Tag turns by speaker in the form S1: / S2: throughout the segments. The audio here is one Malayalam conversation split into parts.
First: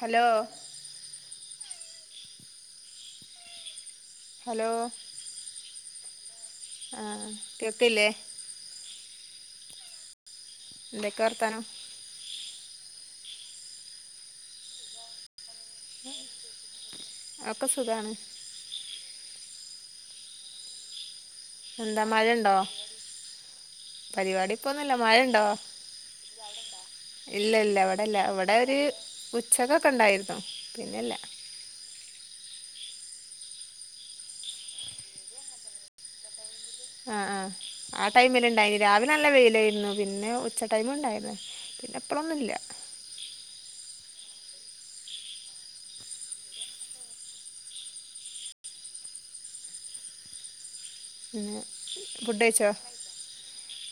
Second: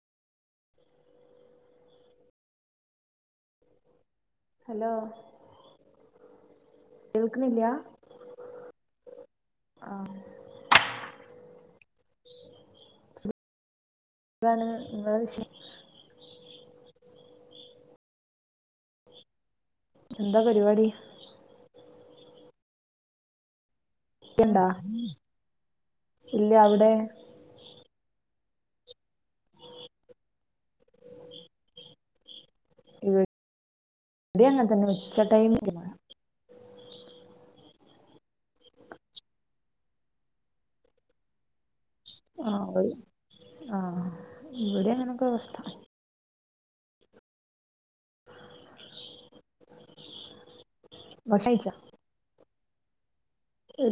S1: ഹലോ ഹലോ ആ
S2: കേൾക്കണില്ല
S1: കേക്ക്ല്ലേ
S2: ആ
S1: എന്തെക്കെ വർത്താനം
S2: സുഖാണ് നിങ്ങളെ വിശേഷം
S1: ഒക്കെ സുഖാണ്
S2: എന്താ പരിപാടി
S1: എന്താ മഴ ഉണ്ടോ പരിപാടി
S2: ക്കണ്ടാ
S1: ഇപ്പൊന്നുമില്ല മഴുണ്ടോ
S2: ഇല്ല അവിടെ
S1: ഇല്ല ഇല്ല അല്ല ഇവിടെ ഒരു ഉച്ചകൊക്കെ ഉണ്ടായിരുന്നു പിന്നെല്ല
S2: ഇവിടെം അ അങ്ങനെ തന്നെ ഉച്ചടൈമിലാ മഴ
S1: ആ ആ ആ ടൈമിൽ ഇണ്ടായിനി രാവിലെ നല്ല വെയിലായിരുന്നു പിന്നെ ഉച്ച ടൈമും ഉണ്ടായിരുന്നു പിന്നെ
S2: ആ
S1: ഇപ്പളൊന്നുല്ല
S2: ആ ഇവിടെ അങ്ങനൊക്കെ അവസ്ഥ ഭക്ഷണം
S1: പിന്നെ
S2: കഴിച്ചാ
S1: ഫുഡ് കഴിച്ചോ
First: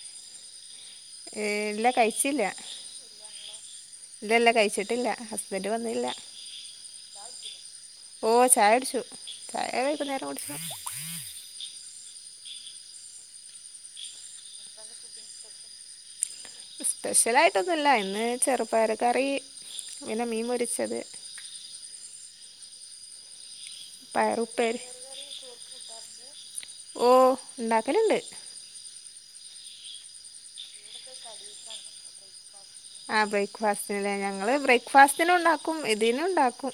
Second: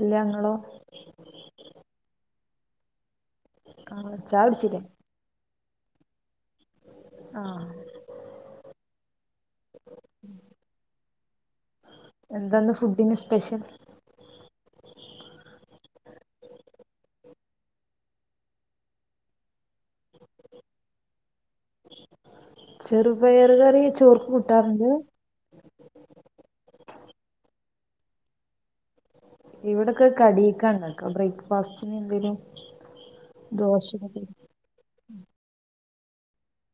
S2: ല്ല ഇങ്ങളോ
S1: ഏ എല്ലാം കഴിച്ചില്ല
S2: ആ
S1: ഇല്ല
S2: ചായ
S1: ല്ല
S2: കുടിച്ചില്ലേ
S1: കഴിച്ചിട്ടില്ല. ഹസ് ബൻറ് വന്നില്ല.
S2: ആ
S1: ഓ ചായ കുടിച്ചു ചായ വൈകുന്നേരം കുടിച്ചു.
S2: എന്താന്ന് ഫുഡിന് സ്പെഷ്യൽ?
S1: സ്പെഷ്യലായിട്ടൊന്നുല്ല ഇന്ന് ചെറുപ്പയറ് കറി പിന്നെ മീൻ പൊരിച്ചത്. [unintelligible]
S2: ചെറുപയറുകറി ചോർക്ക്
S1: പയറുപ്പേരി
S2: കൂട്ടാറുണ്ട്.
S1: ഓ ഇണ്ടാക്കലുണ്ട്.
S2: ഇവിടൊക്കെ കടീക്കാണ് ഇണ്ടാക്ക ബ്രേക്ക്ഫാസ്റ്റിന് എന്തേലും
S1: ആ
S2: ദോശ
S1: ബ്രേക്ക്ഫാസ്റ്റന്ല്ലേ ഞങ്ങള് ബ്രേക്ക്ഫാസ്റ്റിനും ഇണ്ടാക്കും. ഇതിനും ഉണ്ടാക്കും.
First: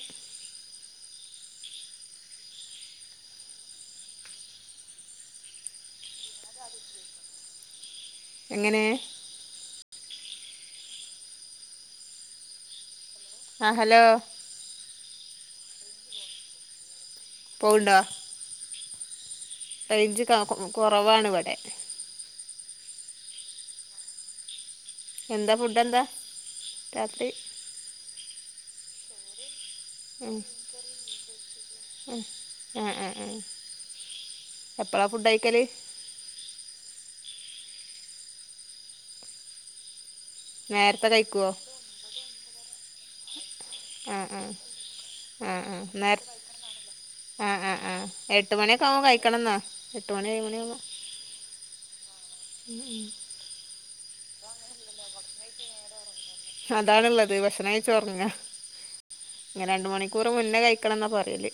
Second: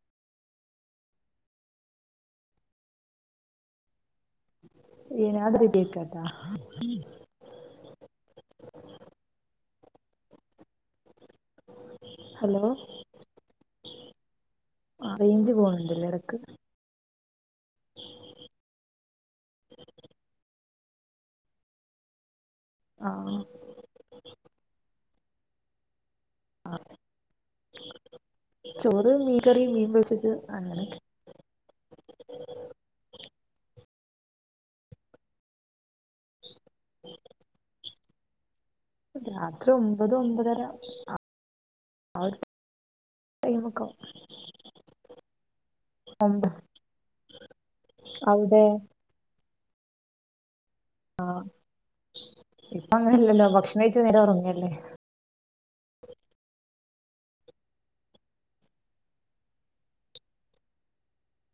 S2: ഏനത്രെ ബാത്ത [unintelligible]
S1: എങ്ങനെ?
S2: ഹലോ?
S1: ആ ഹലോ?
S2: പോണ് ണ്ടല്ലോ ഇടക്ക്.
S1: പോവ്ണ്ടാ റേഞ്ച് കാകു കുറവാണ് ഇവിടെ.
S2: ആ
S1: എന്താ ഫുഡ് എന്താ രാത്രി.
S2: ചോറ് മീൻകറി മീൻ. പൊരിച്ചത്
S1: ഉം
S2: അങ്ങനെ
S1: ഉം ആ ആ എപ്പഴാ ഫുഡ് കയിക്കല്?
S2: രാത്രി ഒമ്പത് ഒമ്പതര
S1: നേരത്തെ കഴിക്കുവോ
S2: ആ ഒര്
S1: ആ ആ ആ നേരത്
S2: ഒമ്പത്
S1: ആ ആ ആ എട്ട്
S2: അവിടെ
S1: മണിയൊക്കെ ആവുമ്പോ കഴിക്കണം എന്നാ എട്ട് മണി ഏഴ് മണിയ ആവുമ്പോ
S2: ആഹ് ഇപ്പ അങ്ങനെല്ലല്ലോ ഭക്ഷണം കഴിച് ച്ച് നേരെ ഉറങ്ങല്ലേ.
S1: അതാണുള്ളത് ഭക്ഷണം കഴിച്ച് ഒറങ്ങാ. ഇങ്ങനെ രണ്ട് മണിക്കൂർ മുന്നേ കഴിക്കണംന്നാ പറേല്.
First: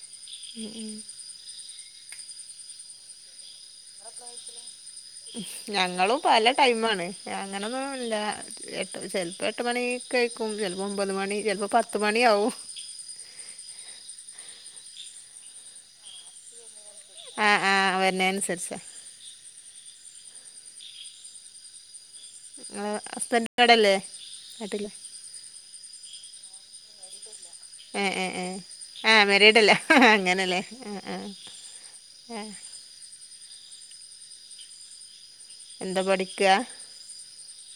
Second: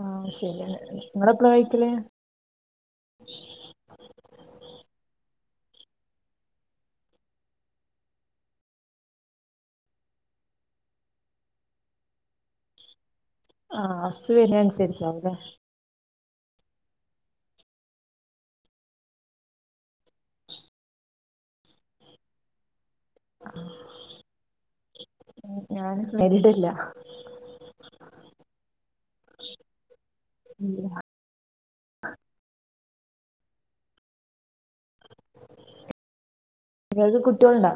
S2: ആ ശരിയാണ് നിങ്ങളെപ്പഴാ കയിക്കല്.
S1: അത്തായത്തിന് ഞങ്ങളും പല ടൈമാണ് അങ്ങനൊന്നും ല്ല്യ ട്ട് ചെലപ്പോ എട്ട് മണിക്കെ ക്കും ചിലപ്പോ ഒമ്പത് മണി ചിലപ്പോ പത്ത് മണി ആവും.
S2: ആഹ് ഹസ് വരണനുസരിചാണ് ലേ
S1: ആഹ് ആഹ് വരണെനനുസരിച്ച ആ ഹസ്ബന്റ് അടല്ലേ നാട്ടില്ലേ
S2: മരിടില്ല.
S1: ഹേ ഹേ ആ ആഹ് മെരീഡല്ലേ അങ്ങനല്ലേ ആ ഹ് ആ ആഏ [unintelligible] എന്താ പഠിക്കാ
S2: നിങ്ങൾക്ക് കുട്ടികളുണ്ടോ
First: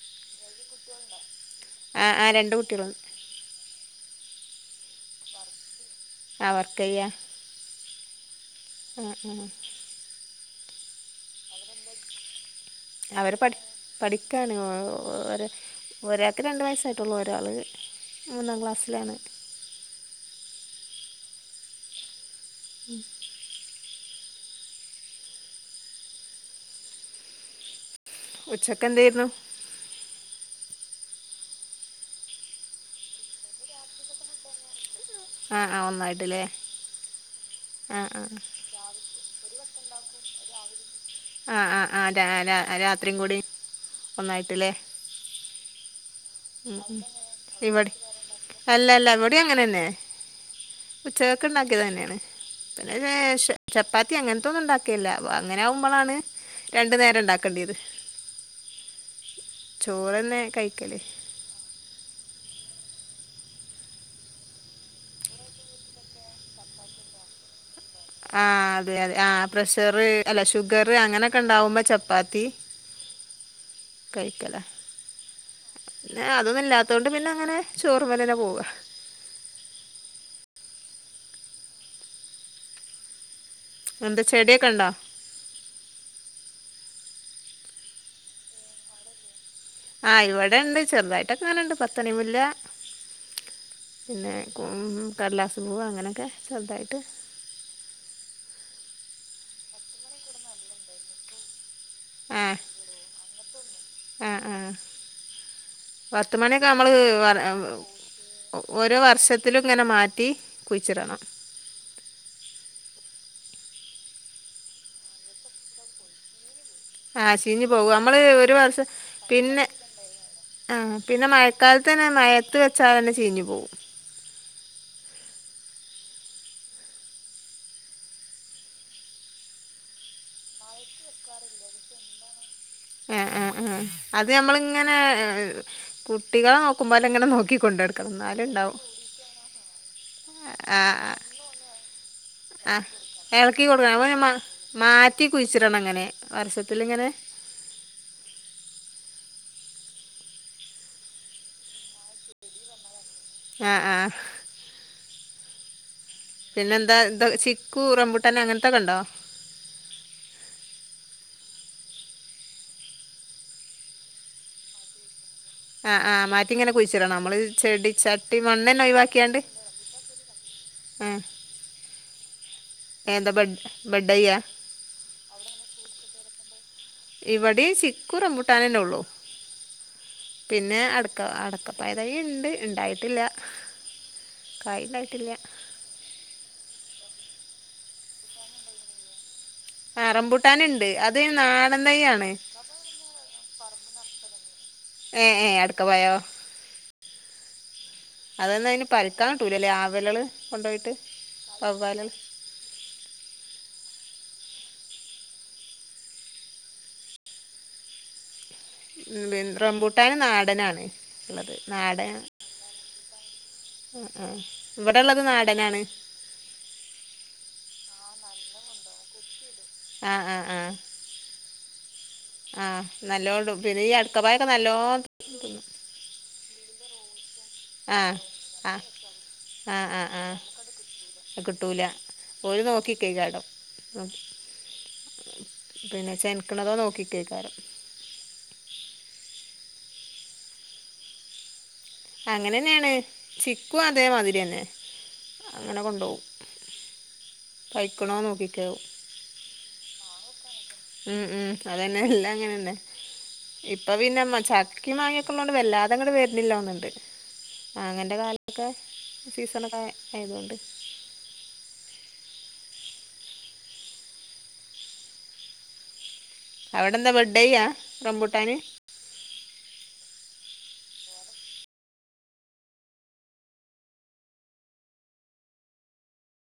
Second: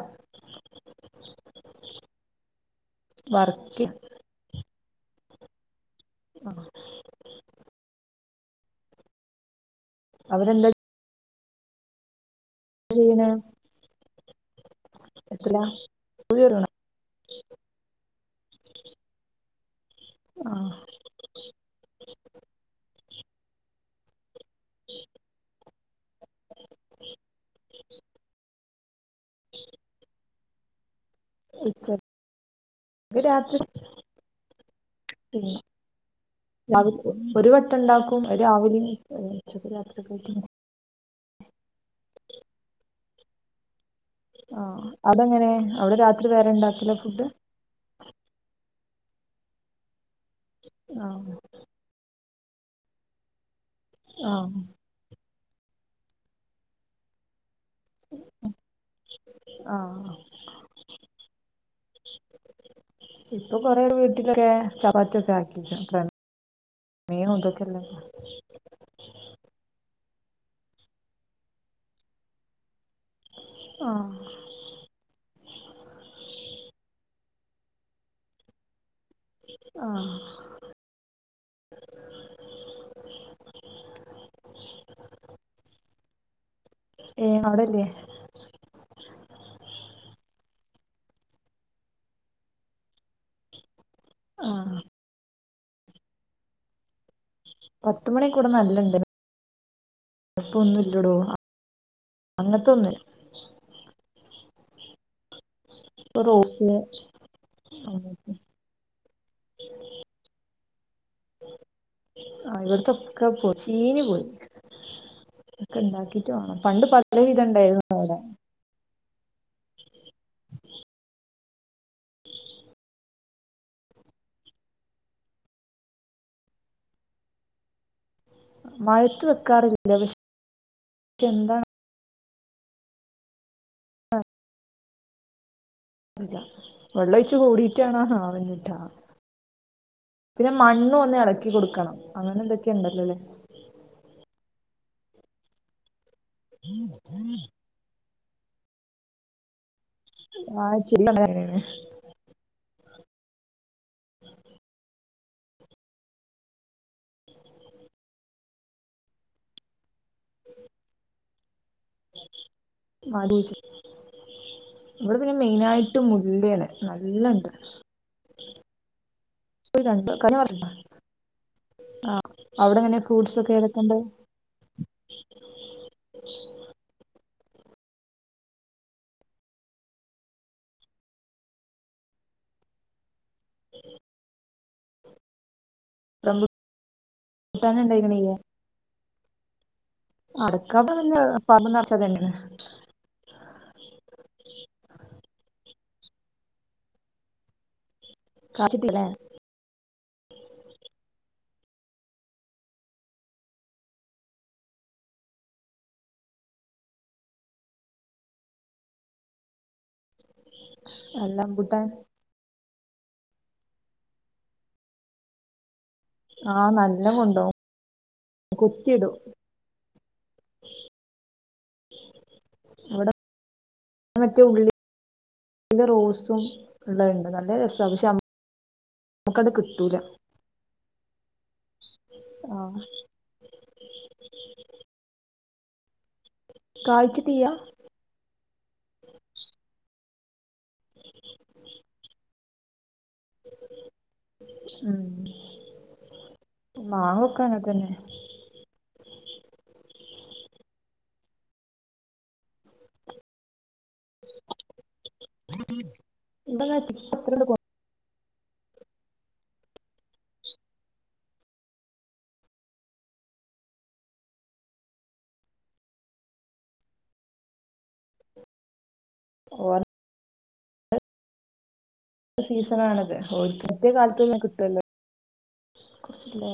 S1: ആ ആ രണ്ട് കുട്ടികളാ
S2: വർക്ക് ആഹ്
S1: വർക്ക യ്യാ
S2: അതന്ത [unintelligible] ചെയ്യണെ
S1: അവര് പഠി പഠി ഒക്കെയണ ഒ
S2: എത്രയിലാ സ്കൂളിൽ
S1: ഒരാൾക്ക് രണ്ട്
S2: ചേർന്നോ
S1: വയസ്സായിട്ടുള്ളൂ ഒരാൾ മൂന്നാം ക്ലാസ്സിലാണ്.
S2: ആ
S1: ഉം
S2: ഉ [inaudible] [unintelligible]
S1: ഉച്ചയ്ക്ക് എന്തയിരുന്നു.
S2: ഉച്ച കരാത്രി [unintelligible] പിന്നെ
S1: ആ ആ ഒന്നായിട്ടല്ലേ
S2: ഒരു വട്ടം
S1: ആ ആ
S2: ഉണ്ടാക്കും അത് രാവിലെ രാത്രി -. ട്ട [inaudible]
S1: ആ ആ ആ രാ രാ രാത്രിയും കൂടി -
S2: ആ അതെങ്ങനെ അവിടെ രാത്രി വേറെ
S1: ഉം
S2: ഇണ്ടാക്കില്ലോ
S1: ഉം
S2: ഫുഡ് -
S1: ഇവിടെ അല്ല അല്ല ഇവടി അങ്ങനെ ന്നെ
S2: ആഹ്
S1: ഉച്ചകക്ക് ഉണ്ടാക്കീതെന്നെയത് പിന്നെ ലേഷം ചപ്പാത്തി
S2: ആഹ്
S1: അങ്ങനത്തൊന്നും ഉണ്ടാക്കിയില്ല അങ്ങനെ ആകുമ്പോളാണ് രണ്ടു നേരം ഉണ്ടാക്ക ക്കണ്ടിയത്
S2: ആഹ്
S1: ചോറ്ന്നെ കഴിക്കല്
S2: ഇപ്പൊ കൊറെവീട്ടിലൊക്കെ ചപാത്തി ഒക്കെ ആക്കിക്ണ്. മീ ഉണ്ട്ക്കല്ല [unintelligible]
S1: ആ അതെ അതെ ആ പ്രഷർ അല്ല ഷുഗർ അങ്ങനെൊക്കെ ഉണ്ടാവുമ്പോ ചപ്പാത്തി
S2: ആഹ്
S1: കഴിക്കലേ പിന്ന അതൊന്നുമ ഇല്ലാത്ത കൊണ്ട് പിന്നെ - അങ്ങനെ ചോറ്മ്മലന്നെപോവാ - -
S2: ആ [inaudible]
S1: എന്താ ചെടിയെക്ണ്ടാ
S2: ഏ അവിടെല്ലേ?
S1: ആ ഇവിടെ ഇണ്ട് ചെറുതായിട്ടൊ കാനുണ്ട് പത്തണിമുല്ല. പിന്നെ
S2: ആഹ്
S1: കടലാസ് പൂവ് അങ്ങനെയൊക്കെ ചെറുതായിട്ട്
S2: പത്തുമണി കൂടെ നല്ല ണ്ടയന് ഇപ്പൊന്നുഇല്ലടോ.
S1: ഹേ ഹേ ആ
S2: ഇപ്പൊ
S1: പത്തുമണിയൊക്കെ
S2: റോസ്
S1: നമ്മള്
S2: ആഹ്
S1: ഓരോ വർഷത്തിലും ഇങ്ങനെ മാറ്റി കുഴിച്ചിടണം
S2: ആ ഇവിടുത്തെ ഒക്കെ പോയി ചീനി പോയി ഒക്കെ ഉണ്ടാക്കിട്ട് വേണം. പണ്ട്
S1: ആ
S2: പലവിധം
S1: ചീഞ്ഞു
S2: ഉണ്ടായിരുന്നു
S1: പോകും
S2: അവിടെ
S1: നമ്മള് ഒരു വർഷം പിന്നെ ആ പിന്നെ മഴക്കാലത്ത്. തന്നെ മയത്ത് വെച്ചാൽ തന്നെ ചീഞ്ഞു പോകും.
S2: മഴത്ത് വെക്കാറില്ലില്ല പക്ഷെ പക്ഷെ എന്താണ്
S1: ആ ആ ആ അത് നമ്മളിങ്ങനെ കുട്ടികളെ നോക്കുമ്പോല എങ്ങനെ
S2: വെള്ളൊഴിച്ച്
S1: നോക്കി കൊണ്ട
S2: കൂടിയിട്ടാണോ
S1: എടുക്കണം എന്നാലും
S2: ആവുന്നിട്ടാ
S1: ഉണ്ടാവും.
S2: പിന്നെ മണ്ണും ഒന്ന് ഇളക്കി കൊടുക്കണം. അങ്ങനെ എന്തൊക്കെ
S1: ആ
S2: ഉണ്ടല്ലോല്ലേ
S1: എളക്കി കൊടുക്കമ്മ മാറ്റി കുഴിച്ചിടണം ങ്ങനെ വർഷത്തിങ്ങനെ
S2: ആ ശരിതങ്ങനാണ് [unintelligible]
S1: ആ ആ പിന്നെന്താ ഇ ചിക്കു റമ്പുട്ടാന് അങ്ങനത്തൊക്കെ ഉണ്ടോ
S2: [unintelligible] ഇവിടെ പിന്നെ മെയിൻ ആയിട്ട്
S1: ആഹ് ആഹ് മാറ്റി
S2: മുല്ലയാണ്
S1: ഇങ്ങനെ കുഴിച്ചിടണം നമ്മള്
S2: നല്ലണ്ട്
S1: ചെടി ചട്ടി മണ്ണ് തന്നെ ഒഴിവാക്കിയാണ്ട്
S2: [unintelligible]
S1: ആഹ്
S2: ആ അവിടെ എങ്ങനെ ഫ്രൂട്ട്സ് ഒക്കെ ഏതെക്കേ ഉണ്ട്
S1: ആ അവിടെ എങ്ങനെ ഫ്രൂട്ട്സ് ഒക്കെ ഏതെക്കേ ഉണ്ട് ഇവിടെ ചിക്കു റംബൂട്ടാനന്നെ ഉള്ളു പിന്നെ അടക്ക അടക്കപ്പായതായി ഉണ്ട് ഉണ്ടായിട്ടില്ല കായ് ഉണ്ടായിട്ടില്ല
S2: റമ്പു ട്ടാന് ഉണ്ടായികാണില്ലേ
S1: ആ റംപൂട്ടാനുണ്ട് അത്
S2: പിന്നെ പറമ്പ്
S1: നാടൻ
S2: നിറച്ച്
S1: തൈ ആണ്
S2: അതന്നെയാണ്
S1: ഏ ഏ എടുക്ക പോയോ അതന്നെ അതിന്
S2: കാച്ചിട്ടില്ലേ
S1: പറിക്കാൻ കിട്ടൂലല്ലേ ആവലള് കൊണ്ട് പോയിട്ട് വവ്വാലുകള് ഉം റംബൂട്ടന് നാടനാണ് ഉള്ളത്
S2: റംബൂട്ടാൻ
S1: നാടൻ ആ ആ ഇവിടെള്ളത് നാടനാണ്
S2: ആഹ് നല്ല കൊണ്ടോവും കുത്തിടും
S1: ആ ആ ആ ആഹ്
S2: ഇവിടെ
S1: നല്ലോണ്ട് പിന്നെ ഈ
S2: മറ്റേ
S1: അടുക്കപ്പായൊക്കെ
S2: ഉള്ളില്
S1: നല്ലോ
S2: റോസും ഉള്ളത്ണ്ട് നല്ല രസമാണ് പക്ഷെ
S1: ആ
S2: നമുക്കത്
S1: ആ
S2: കിട്ടൂല
S1: ആ ആ കിട്ടൂല പോയി
S2: ആഹ്
S1: നോക്കി നിക്കെയ്ക്കാരം പിന്നെച്ചെനിക്കണതോ നോക്കി
S2: കായ്ച്ചിട്ടില്ല
S1: കെയ്ക്കാരം അങ്ങനെന്നെയാണ് ചിക്കും അതേമാതിരി തന്നെ
S2: ഉം
S1: അങ്ങനെ കൊണ്ടു പോവും
S2: മാങ്ങൊക്കെ അങ്ങനെ തന്നെ
S1: പൈക്കണ നോക്കിക്കോ ഉം ഉം അതന്നെ എല്ല അങ്ങനെന്നെ ഇപ്പൊ പിന്നെ മ ചക്കേം മാങ്ങിയൊക്കെള്ളതോണ്ട് വല്ലാതെ അങ്ങട്ട്
S2: ഇവിടെ
S1: വരുന്നില്ലന്നുണ്ട്
S2: അത്രണ്ട്
S1: അങ്ങന കാ തൊക്കെ സീസണൊക്കെ ആയതൊണ്ട് അവിടെ എന്താ ബെഡ്ഡേ്യാ റംബൂട്ടാന്
S2: ഓ സീസൺ ആണത് ഒരിക്കത്തെയ കാലത്ത്ന്ന കിട്ടല്ലോ കൊറചല്ലേ